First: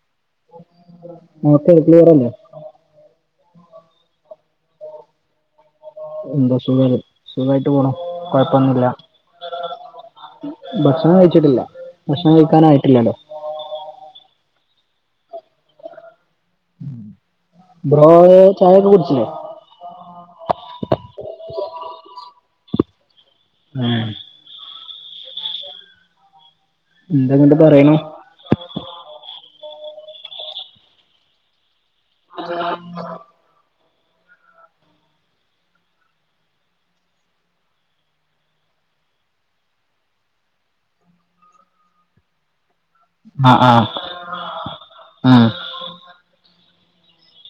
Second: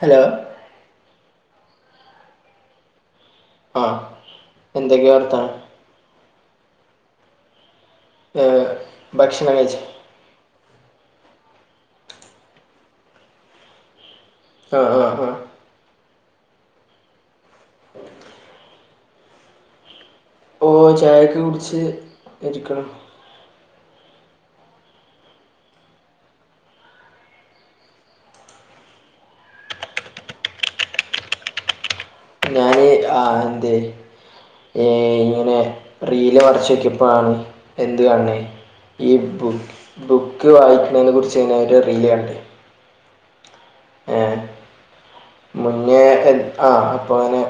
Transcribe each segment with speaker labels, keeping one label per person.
Speaker 1: Hello..
Speaker 2: മൊക്കെ ഏജ്ലവലല്ലേ..
Speaker 1: ആ എന്തെക്കെ. വർതാനം..
Speaker 2: എന്തോ സുഖല്ലേ സുഖായിട്ട് പോണു
Speaker 1: ഏഹ്
Speaker 2: കൊഴപ്പൊന്നുല്ല..
Speaker 1: ഭക്ഷണം കഴിച്ചോ
Speaker 2: ഭക്ഷണം കഴിച്ചിട്ടില്ല ഭക്ഷണം കഴികാനായിട്ടില്ലല്ലോ.
Speaker 1: ആഹ ആഹ ആഹ..
Speaker 2: ബ്രോയെ. ചായക്കെ കുടിച്ചിലെ..
Speaker 1: ഓ ഒ ചായക്കെഉടിച്ച് ഇരിക്ണ്..
Speaker 2: മേഹ്.. എന്താന്നണ്ട് പറയണു..
Speaker 1: ഹ്, ആ. എന്തേ.. ഏ ഇങ്ങനെ റീല വർച്ചൊക്ക ഇപ്പോാണ് എന്ത് കാണണേ ഈ ബു ബുക്ക് വായിക്കുന്നതിനെ കുറിച്ച് നെരു റില്ല ണ്ടേ
Speaker 2: ആഹ് ആഹ് ആഹ്
Speaker 1: മുന്നേ എ ആഹ് അപ്പോങ്ങനെ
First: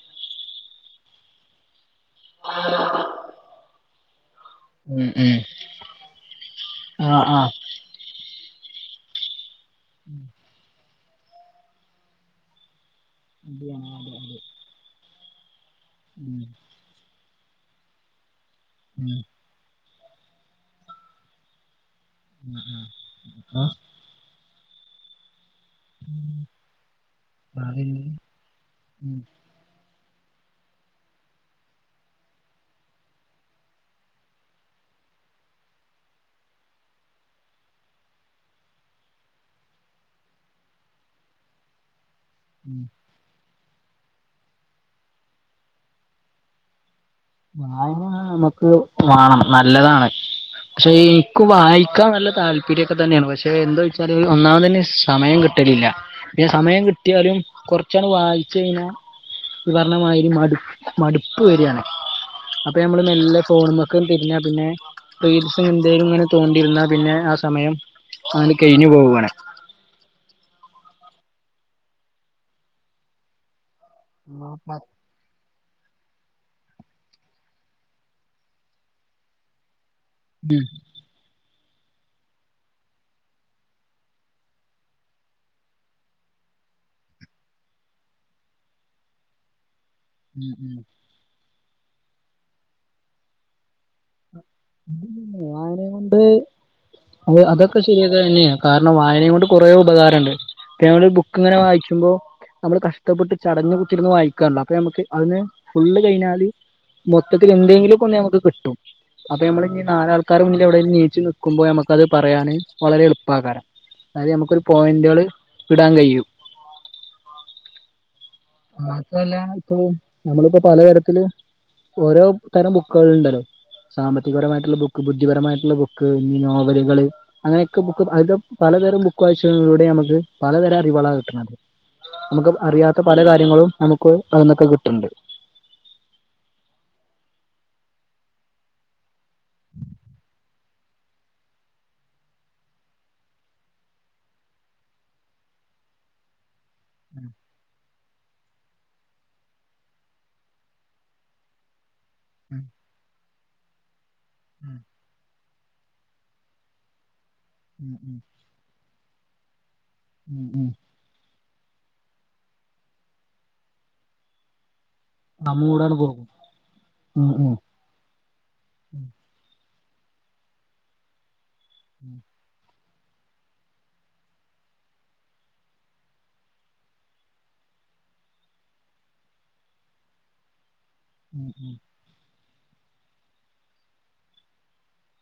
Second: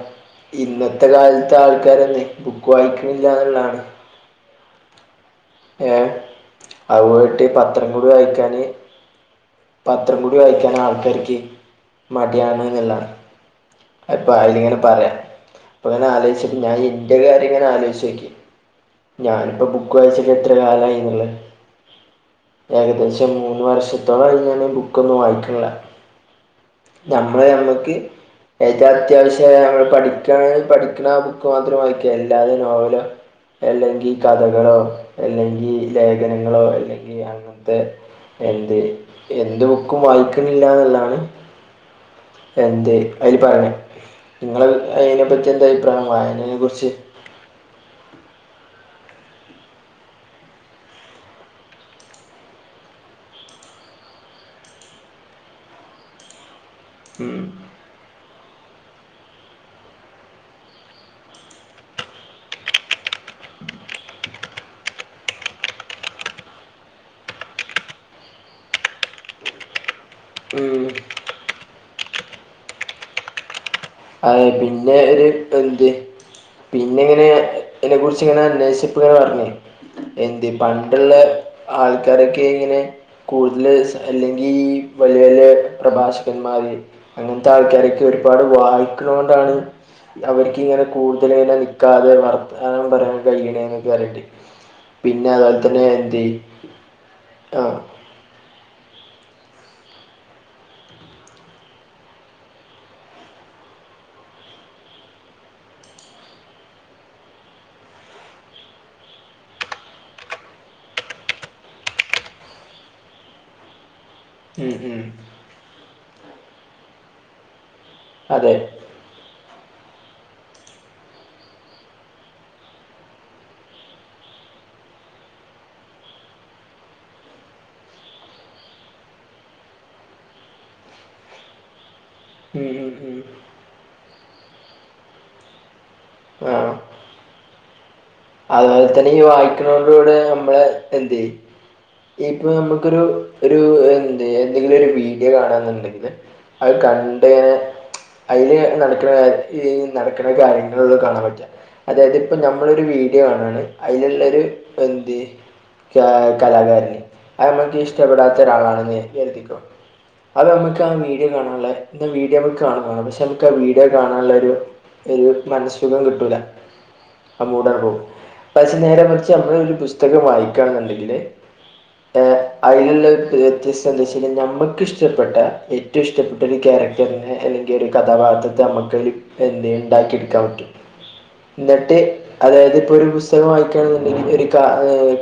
Speaker 1: ഇന്നത്തെ കാലത്താൾക്കാരന്നെ ബുക്ക് വായിക്കണില്ല എന്നുള്ളണ്
Speaker 2: ഉം ഉം
Speaker 1: ഏഹ് അത്
Speaker 2: ആ ആ
Speaker 1: പോയിട്ട് പത്രംകൂടി വായിക്കാന് പത്രംകൂടി വായിക്കാൻ ആൾക്കാർക്ക് മടിയാണ്ന്ള്ള
Speaker 2: [unintelligible]
Speaker 1: അത് വായിലിങ്ങനെ പറയ അപ്പങ്ങനെ
Speaker 2: ഉം,
Speaker 1: ആലോച്ചിട്ട് ഞൻ ഇൻ്റെ കാര്യംങ്ങനെ ആലോയ്ച്ചോക്കി
Speaker 2: ഉം.
Speaker 1: ഞാനിപ്പോ ബുക്ക് വായിച്ചിട്ടെത്ര കാലായി നിള്ള
Speaker 2: ആ,
Speaker 1: ഏകദേശം
Speaker 2: അപ്പൊ
Speaker 1: മൂന്ന് വർഷത്തോളയി ഞാന് ബുക്കൊന്നും വായ്ക്ക്ല്ല ഞമ്മളെ ഞമ്മക്ക്
Speaker 2: വായന-
Speaker 1: ഏറ്റ
Speaker 2: ഉം.
Speaker 1: അത്യാവശ്യയ പഠിക്ക പഠിക്കണ ബുക്ക് മാത്രം വായിക്ക എല്ലാതെ നോവലോ എല്ലെങ്കികഥകളോ അല്ലെങ്കി ലേഖനങ്ങളോ എല്ലെങ്കി അങ്ങനത്തെ എന്തെ എന്ത് ബുക്കും വായിക്കണില്ല ന്ന്ള്ളാണ് എന്തെ അയ്ല് പറഞ്ഞൊ ഇങ്ങൾ അയിനെപ്പറ്റി എന്ത അഭിപ്രായം മയനെക്കുറിച്ച്
Speaker 2: ഞാന് ആ നമ്മക്ക് വാണം നല്ലതാണ് പക്ഷെ എനിക്ക് വായിക്കാൻ നല്ല താല്പര്യ ഒക്കെ തന്നെയാണ് പക്ഷെ എന്താ വെച്ചാല് ഒന്നാമതന് സമയം കി ട്ടില്ല പിന്നെ സമയം ട്ടിയാലും കൊറച്ചാണ്ട് വായിച്ചഴിഞ്ഞാ നി പറഞ്ഞണമായിരി മടു മടുപ്പ് വരിയാണ് ആപ്പ ഞമ്മള് മെല്ലെ ഫോൺമക്ക് തിരിഞ്ഞ പിന്നെ റിൽസ്സ് എന്തേലും ഇങ്ങനെ തോണ്ടിയിരുന്നാ പിന്നെ ആ സമയം ആണ്കഴിഞ്ഞു പോവാണ്
Speaker 1: ഉം അഹ്
Speaker 2: ആ
Speaker 1: പിന്നെ ഒരു പ്പെന്തെ പിന്നെ ഇങ്ങനെ ഇതിനെ കുറിച്ച് ഇങ്ങനെ അന്വേഷിച്ചപ്പളാർഞ്ഞെ എന്തെ
Speaker 2: ഉം
Speaker 1: പണ്ടുള്ള ആൾക്കാരൊക്കെ ഇങ്ങനെ കൂടുതൽസ്‌ അല്ലെങ്കി ഈ വല്ല്യ വല്ല്യ പ്രഭാഷകന്മാര് അങ്ങനത്തെ ആൾക്കാരൊക്കെ ഒരുപാട് വായിക്കണ കൊണ്ടാണ്
Speaker 2: ഉം
Speaker 1: അവർക്ക്
Speaker 2: ഉം
Speaker 1: ഇങ്ങനെ കൂടുതല ഇങ്ങനെ ക്കാതെ വർത്താനം പറയാൻ കഴണേന്ക്കരട്ടി പിന്നെ അത് പോൽതന്നെ
Speaker 2: വായന കൊണ്ട്
Speaker 1: എഴുതി ആഹ്
Speaker 2: അതന്നെയാ കാരണം വായനകൊണ്ട് കുറേ ഉപകാരണ്ട് ഇപ്പ ഞമ്മൾ ബുക്ക് ഇങ്ങനെ വായിക്കുമ്പോ നമ്മള് കഷ്ടപ്പെട്ട് ചടഞ് കുത്തിരുന്ന് വായിക്കാല്ലോ അപ്പൊ ഞമ്മക്ക് അതിനെ ഫുള്ള് കയ്ഞ്ഞാല് മൊത്തത്തിലെന്തെങ്കിലും ഒന്ന് ഞമക്ക് കിട്ടും അപ്പൊ ഞമ്മളിന്നി നാലാൾക്കാരെ മുന്നിൽ എവിടെങ്കിലും എനിച്ച് നിക്കുമ്പോ ഞമ്മക്കത് പറയാന് വളരെ എളുപ്പകാരം അയല്നമുക്കൊരു
Speaker 1: ഉം ഉം
Speaker 2: പോയിന്റുകള് വിടാൻ കയ്യും
Speaker 1: അതെ
Speaker 2: മാത്രല്ല ഇപ്പൊ നമ്മളിപ്പോ പലതാരത്തിൽ ഓരോ തരം ബുക്കുകളുണ്ടല്ലോ സാമ്പത്തികപരമായിട്ടുള്ള ബുക്ക് ബുദ്ധിപരമായിട്ടുള്ള ബുക്ക് ഞ്ഞി നോവലുകള് അങ്ങനെഓക്കെ ബുക്ക് അത്യം പലതരം ബുക്ക് വായിചയിലൂടെ നമുക്ക് പലതരം അറിവുകളാണ കിട്ടണത് നമുക്ക്
Speaker 1: ഉം ഉം
Speaker 2: അറിയാത്ത
Speaker 1: ഉം
Speaker 2: പല കാര്യങ്ങളും നമുക്ക് അതിന്നൊക്കെ കിട്ടണ്ണ്ട്
Speaker 1: ആഹ് അതുപോലെ തന്നെ ഈ വായിക്കുണലുടെ നമ്മള്എന്തയ് ഏറ്റവു നമുക്കൊരു ഒരു എന്ത് എന്തെങ്കിലു ഒരു വീഡിയോ കാണ എന്നുണ്ടെങ്കില് അത് കണ്ടാങ്ങനെ അയ്ല് നടക്കണെ ഈ നടക്കണ കാര്യങ്ങളൊക്കെ കാണാൻ പറ്റുല അതായത് ഇപ്പ നമ്മളൊരു വീ ക്കാണ് അയിലുള്ളരു എന്റെ ക്യ കലാകാരന് അത് നമുക്ക് ഇഷ്ടപ്പെടാത്ത ഒരാളാണെന്ന് കരുതിക്കോ അത് നമ്മുക്ക് ആ വീഡിയോ കാണാഉള്ളെ ഇത് വീഡിയോ നമുക്ക് കാണുന്ന പക്ഷെ നമ്മുക്ക് ആ വീഡിയോ കാണാഉള്ള ഒരു ഒരു
Speaker 2: നമ്മൂടാണ്
Speaker 1: മനസ്സുഖം
Speaker 2: പോകും
Speaker 1: കിട്ടൂല.
Speaker 2: ഉം
Speaker 1: അ
Speaker 2: ഉം
Speaker 1: മൂടങ്ങട് പോവും പക്ഷേ നേരെ മറിച്ച് നമ്മൾ ഒരു പുസ്തകം വായിക്കാണ്‌ന്നുണ്ടെങ്കില് ഏ അതിലുള്ള ഒരു വ്യത്യസ്ത എന്തു വച്ചാൽ നമ്മക്കിഷ്ടപ്പെട്ട ഏറ്റവും ഇഷ്ടപ്പെട്ട ഒരു ക്യാരക്ടർ ടർനെ അല്ലെങ്കിൽ ഒരു കഥാപാത്രത്തെ അമ്മക്ക് എന്തയ്യും ണ്ടാക്കി എടുക്കാൻ പറ്റും ന്നട്ട് അതായത് ഇപ്പൊ ഒരു പുസ്തകം വായിക്കുകയാണെന്നുണ്ടെങ്കിൽ ഒരു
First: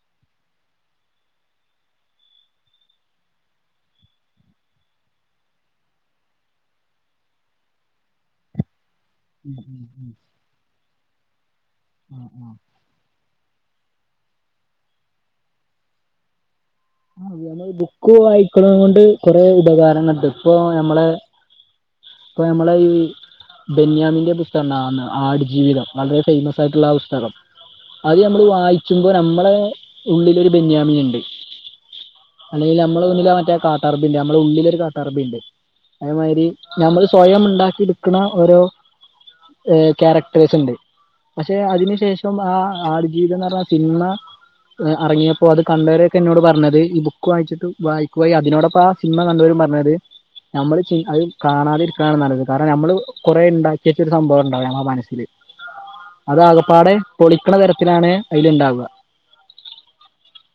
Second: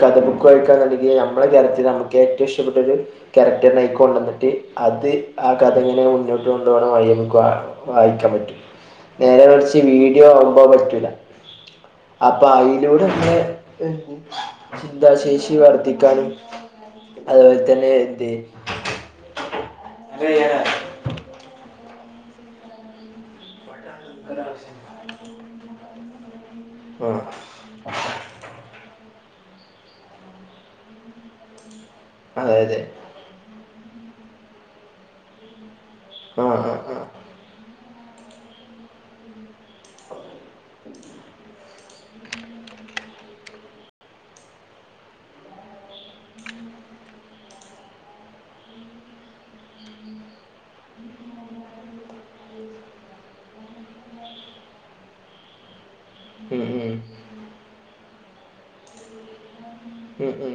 Speaker 1: കഥ ബുക്ക് വായിക്കുകയാ എന്നുണ്ടെങ്കിൽ നമ്മളെ കേരളത്തില് നമുക്ക് ഏറ്റവും ഇഷ്ടപ്പെട്ടത് ക്യാരക്ടറിനായിക്കൊണ്ടുവന്നിട്ട് അത് ആ കഥ ഇങ്ങനെ മുന്നോട്ട് കൊണ്ടുപോണ വഴി നോക്കാണ് വായിക്കാൻ പറ്റും. നേരെ മറിച്ച് വീഡിയോ ആവുമ്പോ അത് പറ്റൂല അപ്പ അയിലൂടെന്നെ ചിന്താശേഷി വർധിക്കാനും
Speaker 2: അ ഞമ്മൾ ബുക്ക് വായിക്കണനെ കൊണ്ട് കൊറെ ഉപകാരങ്ങൾണ്ട് ഇപ്പൊ ഞമ്മളെ പ്പൊ ഞമ്മളെ ഈ ബെന്യാമിന്റെ പുസ്തകംന്ന് ആടുജീവിതം വളരെ ഫൈമസായിട്ടുള്ള ആ പുസ്തകം അത് നമ്മള് വായിക്കുമ്പോ നമ്മുളെ ഉള്ളിലൊരു ബെന്യാമിനുണ്ട്
Speaker 1: അതെ
Speaker 2: അല്ലെങ്കിൽ
Speaker 1: അതെ
Speaker 2: നമ്മള് മുന്നില് ആ മറ്റേ കാട്ടാറബിണ്ട്, നമ്മുടെ ഉഉള്ളിലൊരു കാട്ടാറബിണ്ട് അതേമാതിരി
Speaker 1: ആ ആ ആ
Speaker 2: നമ്മൾ സ്വയം ഉണ്ടാക്കിട്ക്ക്ണ ഓരോ ക്യാരക്ടേഴ്സ്ണ്ട്, പക്ഷെ അതിനു ശേഷം ആ ആടുജീവിതംന്നർഞ്ഞാ സിൻമ അറങ്ങിയപ്പോ അത് കണ്ടവരൊക്കെ എന്നോട് പറഞ്ഞത്, ഈ ബുക്ക് വായിച്ചിട്ട് വായിക്കുകയും അതിനോടൊപ്പ സിൻമ കണ്ടോരും പർഞ്ഞത് നമ്മള് അത് കാണാതിരിക്കാണ് നല്ലത് കാരണം നമ്മള് കുറേ ഉണ്ടാക്കിവച്ച ഒരു സംഭവം ഉണ്ടാവും നമ്മുടെ മനസ്സില്
Speaker 1: ഉം
Speaker 2: അതാകപ്പാടെ
Speaker 1: ഉം
Speaker 2: പൊളിക്കണ തരത്തിലാണ് അയ്ല് ഉണ്ടാവുക
Speaker 1: ഉം ഉം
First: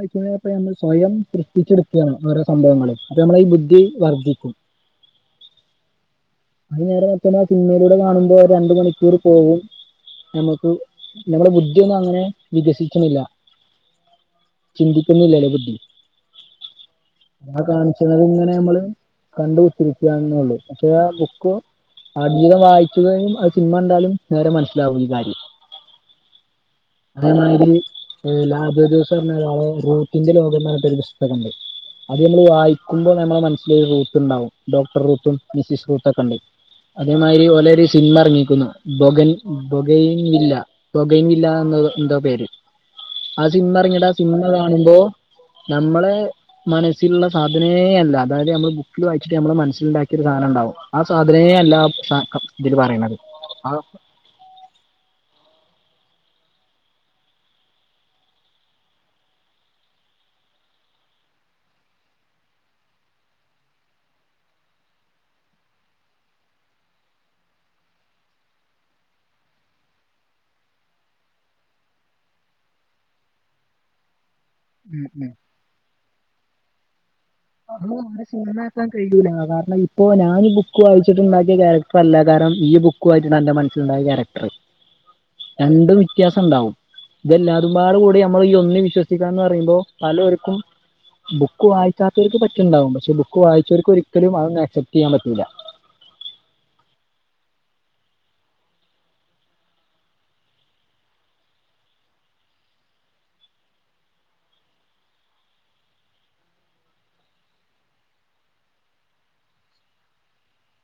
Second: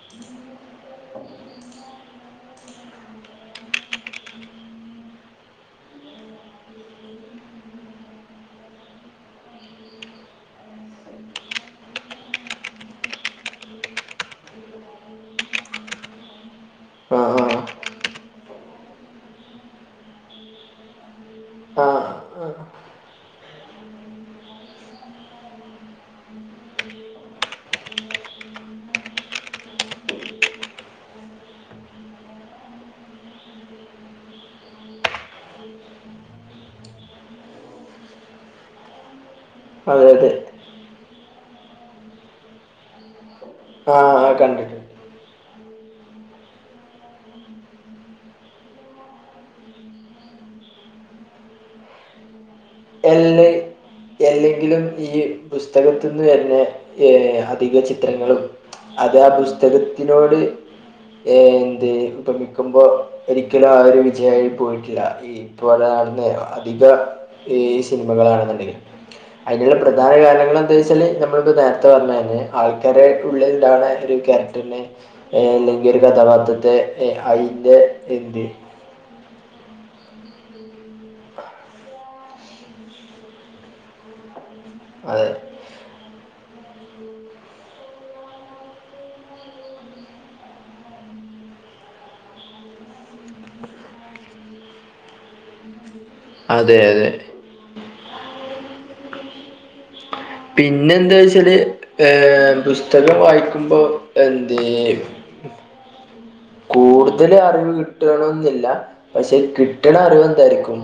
Speaker 2: അയ്ക്കൂടെ ഇപ്പനമ്മൾ സ്വയം സൃഷ്ടിച്ചെടുക്കയാണ് ഓരോ സംഭവങ്ങളും അപ്പ നമ്മൾ ഈ ബുദ്ധി വർദ്ധിക്കു കു അത് നേരെ മർച്ചമ്മള് സിൻമയിലൂടെ കാണുമ്പോ രണ്ടു മണിക്കൂർ പോവും ഞമ്മക്ക് ഞമ്മടെ ബുദ്ധിയൊന്നും അങ്ങനെ വികസിച്ച്ണ്‌ല്ല ചിന്തിക്കുന്നില്ലല്ല ബുദ്ധി ആ കാണിച്ചത് ല്ങ്ങനെ നമ്മള് കണ്ട് കുത്തിരിക്കയാനെന്നെള്ളു പക്ഷേ ആ ബുക്ക്
Speaker 1: ആ ആ
Speaker 2: ആട്ജീവിതം വായിക്കുകയും അ സിൻമണ്ടാലും നേരെ മനസ്സിലാവും ഈ കാര്യം അതേമാതിരി ലാബ് ദിവസം ഒരാളെ റൂത്തിന്റെ ലോകം എന്ന് പറഞ്ഞിട്ടൊരു പുസ്തകണ്ട് അത് നമ്മൾ വായിക്കുമ്പോൾ നമ്മുടെ മനസ്സിലൊരു റൂത്തുണ്ടാവും ഡോക്ടർ റൂത്തും മിസിസ് റൂത്തൊക്കെ ഉണ്ട് അതേമാതിരി ഓലൊരു സിൻമ എർങ്ങിക്കുന്നു. ബൊഗൻ
Speaker 1: ആ അതെ അതെ
Speaker 2: ബോഗൈൻവില്ല, ബോഗൈൻ വില്ല എന്നോ ന്തോ പേര് ആ സിൻമ
Speaker 1: ആ
Speaker 2: ഇറങ്ങിട്ടാ
Speaker 1: ആ
Speaker 2: സിൻമ
Speaker 1: കണ്ടിട്ടുണ്ട്
Speaker 2: കാണുമ്പോ നമ്മളെ മനസ്സിൽള്ള സാധനേ അല്ല, അതായത് നമ്മള് ബുക് ക്കില് വായിച്ചിട്ട് നമ്മള് മനസ്സിലുണ്ടാക്കിയ ഒരു സാനംണ്ടാവും. ആ സാധനേ അല്ല ആപ് അ അ
Speaker 1: എല്ല് എല്ലെങ്കിലും ഈ പുസ്തകത്തിന്ന് വരുന്ന ഏഹ് അധിക ചിത്രങ്ങളും അത് ആ പുസ്തകത്തിനോട് ഏ എന്ത് ഉപമിക്കുമ്പോ ഒരിക്കലും ആരും വിജയമായി പോയിട്ടില്ല ഈ ഇപ്പോ ഒരാളുടെ അധിക ഈ സിനിമകളാണെന്നുണ്ടെങ്കിൽ അതിനുള്ള പ്രധാന കാരണങ്ങൾ എന്ത് വെച്ചാൽ നമ്മളിപ്പോൾ നേരത്തെ പറഞ്ഞതന്നെ ആൾക്കാരു ഉള്ളിൽ ഉണ്ടാവണ ഒരു കാറ്റക് ന്നെ ഇല്ലക്കി ഒരു കഥാപാത്രത്തെ എ ആയി
Speaker 2: ഇപ്പ കയ്യൂലാ കാരണം ഇപ്പോ ഞാൻ ബുക്ക് വായിച്ചിട്ടുണ്ടാക്കിയ ക്യാരക്ടർ അല്ല കാരണം ഈ ബുക്ക് യിട്ട് എന്റെ മനസ്സിലുണ്ടായ ക്യാരക്ടർ
Speaker 1: അഹ്
Speaker 2: രണ്ടും വ്യത്യാസം ഉണ്ടാവും ഇതല്ലാതുംപാട് കൂടി നമ്മൾ ഈ ഒന്നും വിശ്വസിക്കാ എന്ന് പറയുമ്പോൾ പലർക്കും ബുക്ക് വായിക്കാത്തർക്ക് പറ്റുണ്ടാവും പക്ഷേ ബുക്ക് വായിച്ചർക്ക് ഒരിക്കലും അതന്നും ആക്സെപ്റ്റ് ചെയ്യാൻ പറ്റുല
Speaker 1: അതെ അതെ പിന്നെ എന്താ വെച്ചാല് ഏ പുസ്തകം വായിക്കുമ്പോ എന്ത് കൂടുതൽ അറിവ് കിട്ടണം ന്നില്ല പക്ഷെ കിട്ടണ അറിവ് എന്തായിരിക്കും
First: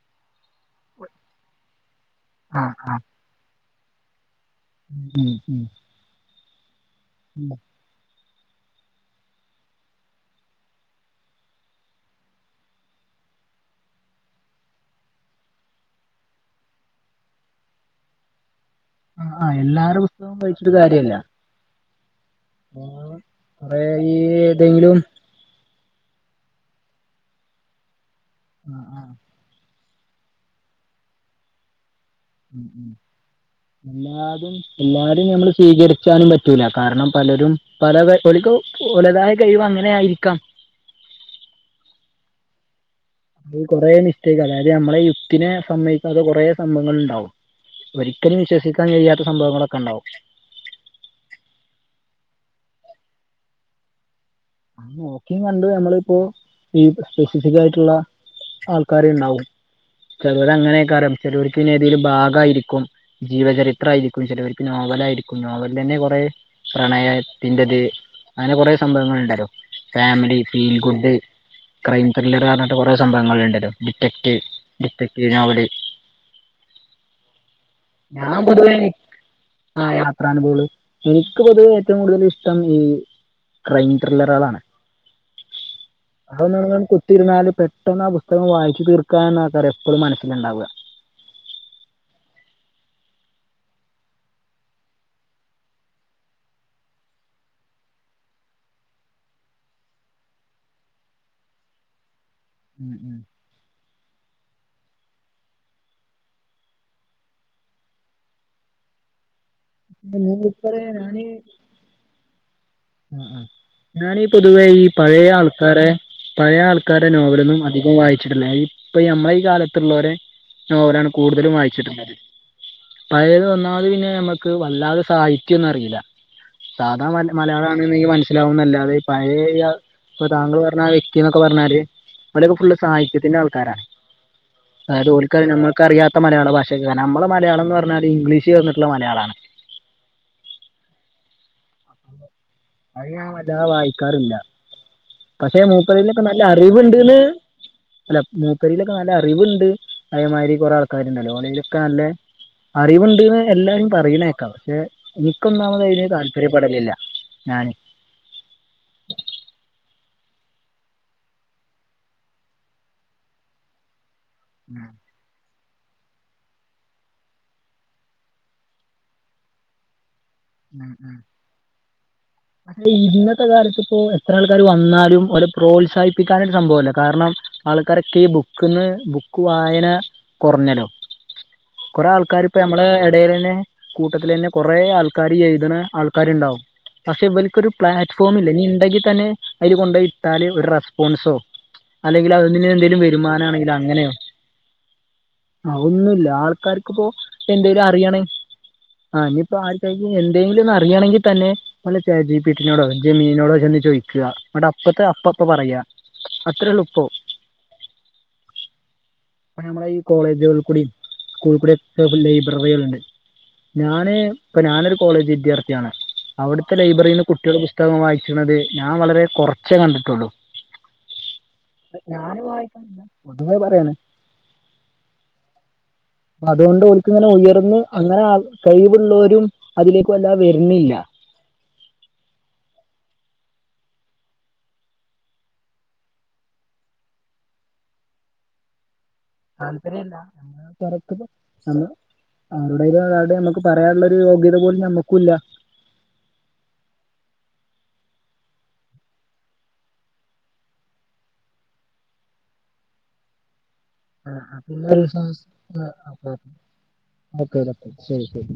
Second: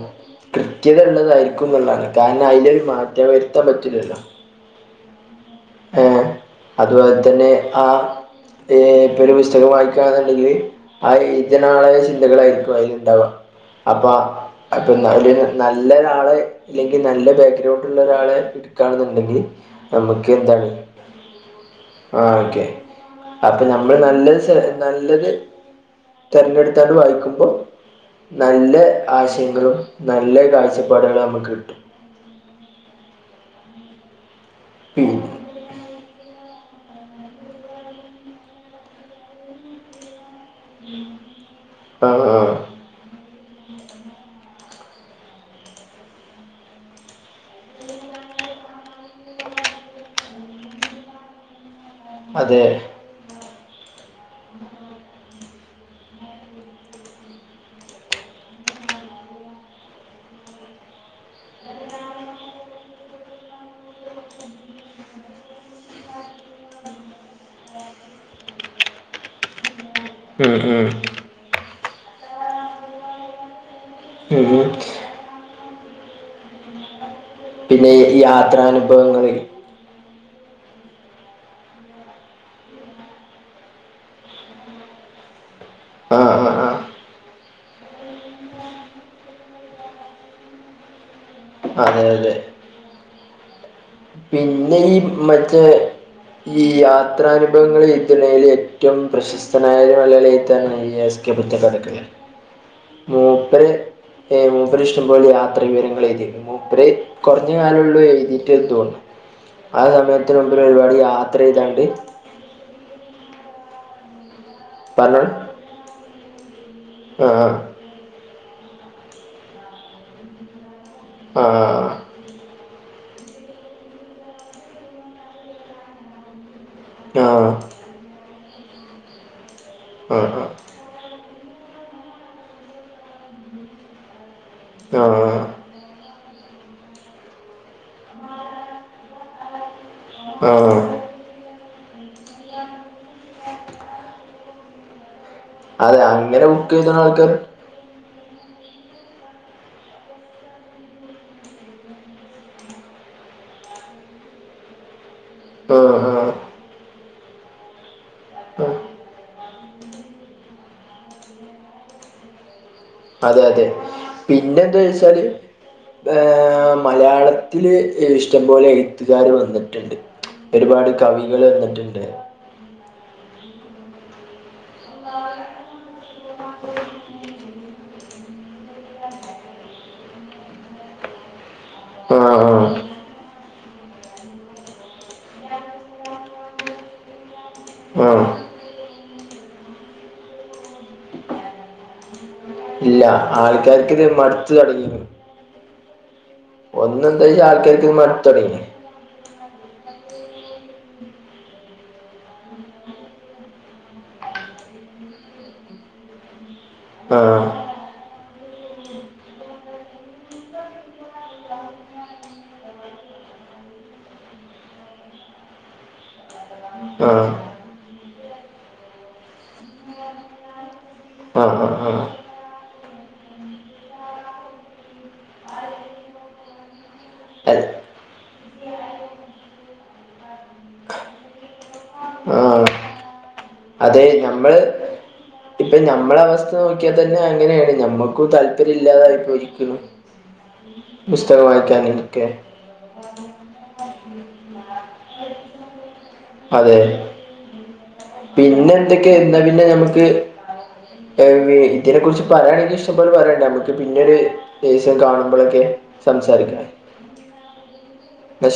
Speaker 1: കൃത്യത ഉള്ളതായിരിക്കും ന്നുള്ളതാണ് കാരണം അതിലൊരു മാറ്റം വരുത്താൻ പറ്റൂല്ലല്ലോ
Speaker 2: ഉം ഉം
Speaker 1: ഏ അത് അതെ
Speaker 2: ഉ
Speaker 1: ആ ഇപ്പയും പുസ്തകം വായിക്കുകയാെന്നുണ്ടെങ്കിൽ ആ എഴുതിന്നാളെ ചിന്തകളായിരിക്കും അയില് ണ്ടാവാ അപ്പ അപ്പൊ ന നല്ലരാളെ അല്ലെങ്കിൽ നല്ല ബാക്ക്ഗ്രൗണ്ട ഉള്ള ഒരാളെ കാണുന്നുണ്ടെങ്കിൽ നമ്മുക്ക്
Speaker 2: കഴിചിട്ട് കാര്യല്ല
Speaker 1: ആ ക്കെ അപ്പൊ
Speaker 2: കൊറേ
Speaker 1: നമ്മൾ
Speaker 2: ഈ
Speaker 1: നല്ല
Speaker 2: ഏതെങ്കിലും
Speaker 1: നല്ലരു തെരഞ്ഞെടുത്തണ്ട് വായിക്കുമ്പോ നല്ല
Speaker 2: ആ ആ
Speaker 1: ആശയം ത് നല്ല കാഴ്ചപ്പാടുകൾ നമുക്ക് കിട്ടും
Speaker 2: എല്ലാതും എല്ലാരും നമ്മൾ സ്വീകരിച്ചാനും പറ്റ റ്റൂല കാരണം പലരും പലക്ക ഓൽക്കും ഒലുതായ കഴിവ് അങ്ങനെ ആയിരിക്കാം
Speaker 1: ആഹ ആഹ്
Speaker 2: ഈ കുറെ മിസ്റ്റേക്ക് അതായത് നമ്മളെ യുത്തിനെ സമ്മയിക്കത്ത കുറെ സംഭവങ്ങൾ ഇണ്ടാവും ഒരിക്കലും വിശ്വസിക്കാൻ കഴിയാത്ത സംഭവങ്ങളൊക്കെണ്ടാവും
Speaker 1: അതെ ഉം
Speaker 2: നോക്കിയും കണ്ടും നമ്മളിപ്പോ ഈ സ്പെസിഫിക് ആയിട്ടുള്ള ആൾക്കാര് ഇണ്ടാവും ചെലെർ അങ്ങനെയൊക്കെരം ചെലെർക്ക്ഏതലും ഭാഗമായിരിക്കും ജീവചരിത്രയിരിക്കും ചെലെർക്ക് നോവൽ ആയിരിക്കും നോവൽ തന്നെ കെറെ പ്രണയത്തിതിൻറത് അങ്ങനെ കുറ സംഭവങ്ങൾ ഉണ്ടല്ലോ ഫാമിലി
Speaker 1: ഉം
Speaker 2: ഫീൽ
Speaker 1: ഉം
Speaker 2: ഗുഡ് ക്രൈം ത്രില്ലർ പറഞ്ഞിട്ട് കുറെ സംഭവങ്ങൾ ഇണ്ടാലോ ഡിറ്റക്റ്റ്
Speaker 1: ഉം ഉം
Speaker 2: ഡിറ്റക്ട് നോവൽ
Speaker 1: പിന്നെ
Speaker 2: ഞാൻ പൊതുവേനി
Speaker 1: യാത്രാനുഭവങ്ങള്
Speaker 2: ആ യാത്രാനുഭവൾ എനിക്ക് പൊതുവെ ഏറ്റവും കൂടുതൽ ഇഷ്ടം ഈ രെയ്ൻ ട്ടെ ട്രില്ലറളാണ്
Speaker 1: ആഹ് ആഹ്
Speaker 2: അതൊൻ
Speaker 1: ആഹ്
Speaker 2: കുത്തിരുന്നാല് പെട്ടന്ന് ആ പുസ്തകം വായിച്ചു തീർക്കാൻ ആക്കാര് എപ്പോഴും മനസ്സിലുണ്ടാവ
Speaker 1: അതെ അതെ പിന്നെ ഈ മറ്റേ ഈ യാത്രാനുഭവങ്ങളിൽ ഏത്ത് ഏറ്റവും പ്രശസ് വസ്നായ മലളാണ് ഈസ്ത്തടക്ക മൂപ്പര് ഏ മൂപ്പര് ഇഷ്ടംപോലെ യാത്ര വിവരങ്ങൾ എഴുതിന്നു മൂപ്പരേ കുറഞ്ഞ കാല ഉള്ളൂ എഴുതിയിട്ട് ത്തോനുന്നു ആ സമയത്തി മുമ്പിൽ ഒരുപാടി യാത്ര ചെയ്താണ്ട്
Speaker 2: ഉ ഞാനീ പൊതുവേ ഈ പഴയ
Speaker 1: പറഞ്ഞോളൂ
Speaker 2: ആൾക്കാരെ പഴയ ആൾക്കരെ
Speaker 1: ആ
Speaker 2: നോവലൊന്നും അതി ക്കം വായിച്ചിട്ടില്ല ഇപ്പൊ ഈ നമ്മളെ ഈ കാലത്തുള്ളരെ നോവലാണ്
Speaker 1: ആ
Speaker 2: കൂടുതലും വായിച്ചിട്ടുള്ളത് പഴയത് ഓന്നാമത് പിന്നെ നമുക്ക് വല്ലാതെ സാഹിത്യംന്നും അറിയില്ല സാധാ
Speaker 1: ആ
Speaker 2: മല മലയാളംണെങ്കിൽ മനസ്സിലാവുന്നല്ലതെ ഈ പഴയ
Speaker 1: ആ
Speaker 2: ഇപ്പൊ താങ്കൾ പറഞ്ഞ ആ വ്യക്തി ക്ത്തി ന്നൊക്കെ പറഞ്ഞാല് ഇവിടെയൊക്കെ ഫുള് സാഹയത്തിന്റെ ആൾക്കാരാ
Speaker 1: ആ
Speaker 2: അതായത്ഓല്ക്
Speaker 1: ആ
Speaker 2: ഞമ്മൾ ക്കറിയാത്ത മയാള ഭാഷയക്കെരം നമ്മളെ മലയാളംന്ന് പറഞ്ഞാല് ഇംഗ്ഷ് ചേർന്നിട്ടുള്ള മലയാളണ്
Speaker 1: ആഹ
Speaker 2: [inaudible]
Speaker 1: അതെ
Speaker 2: ലൊക്കെ നല്ല
Speaker 1: അങ്ങനെ ബുക്ക് ചെയ്തുന്ന
Speaker 2: അറിവ്ണ്ട്ന്ന്
Speaker 1: ആൾക്കാർ
Speaker 2: അല്ല മൂക്കരിയിലൊക്കെ നല്ല അറിവുണ്ട് അതേമാതിരി കുറെേ ആൾക്കാര്ണ്ടല്ലോ ഓലെയിലൊക്കെ നല്ല അറിവുണ്ട്ന്ന് എല്ലാവരും പറയണേക്കാ ക്ഷെ
Speaker 1: ആ
Speaker 2: ഇനിക്കൊന്നാമത് അതിന്
Speaker 1: ആ
Speaker 2: താല്പര്യപ്പെടലില്ല ഞാന്
Speaker 1: ആ അതെ അതെ പിന്നെന്താ വെച്ചാല് ഏഹ് മലയാളത്തില് ഇഷ്ടംപോലെ എഴുത്തുകാര് വന്നിട്ട്ണ്ട് ഒരുപാട് കവികൾ വന്നിട്ടുണ്ട്
Speaker 2: ക്ഷേ ഇന്നത്തെ കാലത്ത് ഇപ്പോ എത്ര ആൾക്കാര് വന്നാലും ഒലെ പ്രോത്സാഹിപ്പിക്കാനായിട്ട ഒരു സംഭവല്ല കാരണം ആൾക്കാരൊക്കെ ഈ ബുക്ക്ന്ന് ബുക്ക് വായന കൊറഞ്ഞല്ലോ കൊറെേ
Speaker 1: ആ
Speaker 2: ആൾക്കാർ ഇപ്പ നമ്മടെ എടേൽന്നെ കൂട്ടത്തിലെന്നെ കുറേ ആൾക്കാര് എയ്തിനെ ആൾക്കാരുണ്ടാവും പക്ഷെ ഇവർക്കൊരു
Speaker 1: ആ ആ
Speaker 2: പ്ലാറ്റ്ഫോം ഇല്ല ഇനി ഉണ്ടെങ്കി തന്നെ അതില് കൊണ്ടയി ഇട്ടാല് ഒരു റെസ്പോൺസോ അല്ലെങ്കിൽ അതിന് എന്തെങ്കിലും
Speaker 1: ഇല്ല
Speaker 2: വരുമാനാണെങ്കിൽ
Speaker 1: ആൾക്കാർക്ക
Speaker 2: അങ്ങനെ
Speaker 1: ഇത് മടുത്ത തുടങ്ങിണ്
Speaker 2: ആ ഹ് ഒന്നുല്ല ആൾക്കാർക്കിപ്പോ
Speaker 1: ഒന്നെന്താ വെച്ചാ
Speaker 2: എന്തെിലും
Speaker 1: ആൾക്കാർക്ക് ഇത് മടുത്തു
Speaker 2: അറിയണങ്കി
Speaker 1: തുടങ്ങി
Speaker 2: ആഹ് ഇനിയിപ്പോ ആക്കാർക്ക് എന്തെങ്കിലുംന്ന് അറിയയാണെങ്കി തന്നെ നല്ല ചേച്ചി പീട്ടിനോടോ ജമീനിനോടോ ചെന്ന് ചോയി ക്ക ന്നട്ട് അപ്പത്തെ അപ്പ അപ്പ പറയ അത്രള്ളൂ പ്പോ
Speaker 1: ആഹ്
Speaker 2: അപ്പ നമ്മളുടെ ഈ കോളേജുകളിൽ കൂട സ്കൂളിൽ കൂട ഒക്കെ ലൈബ്രറികൾ ഉണ്ട് ഞാന് ഇപ്പൊ ഞാനൊരു കോളേജ് വിദ്യാർത്ഥിയാണ് അവിടുത്തെ ലൈബ്രറിയിൽന്ന്
Speaker 1: ആഹ്
Speaker 2: കുട്ടികുടെ പുസ്തകം വായിച്ചണത് ഞാൻ വളരെ കുറച്ചേ കണ്ടിട്ടുള്ളു
Speaker 1: ആ
Speaker 2: ഞാന് വായിക്കിനില്ല പൊതുവായി പറയണ അപ്പ അതുകൊണ്ട്ഓല് ക്ക് ഇങ്ങനെ
Speaker 1: അതെ
Speaker 2: ഉയർന്ന് അങ്ങനെ കഴിവുള്ളോരും അതിലേക് അല്ലാതെ വരുന്നില്ല
Speaker 1: ആഹ് അത് നമ്മൾ നമ്മള അവസ്ഥ നോക്കിയാ തന്നെ അങ്ങനെയാണ് നമ്മുകും താല്പര്യല്ലാതായിപ്പോയി
Speaker 2: താല്പര്യല്ല
Speaker 1: പുസ്തകം വായിക്കാനൊക്കെ
Speaker 2: ആരോടൊലും ആറാതെ നമുക്ക് പറയാനുള്ളൊരു യോഗ്യത പോലും നമ്മക്കും ഇല്ല
Speaker 1: അതെ പിന്നെ എന്തൊക്കെയ എന്ന പിന്നെ നഞമുക്ക് ഇതിനെ കുറി പറയാണെങ്കി ഇഷം പോലെ പറയാനണ്ട നമുക്ക് പിന്നെരു സം
Speaker 2: പിന്നെ
Speaker 1: കാണുമ്പോഴൊക്കെ സംസാരിക്ക
Speaker 2: ഓക്കെ ഡക്ക ശരി ശരി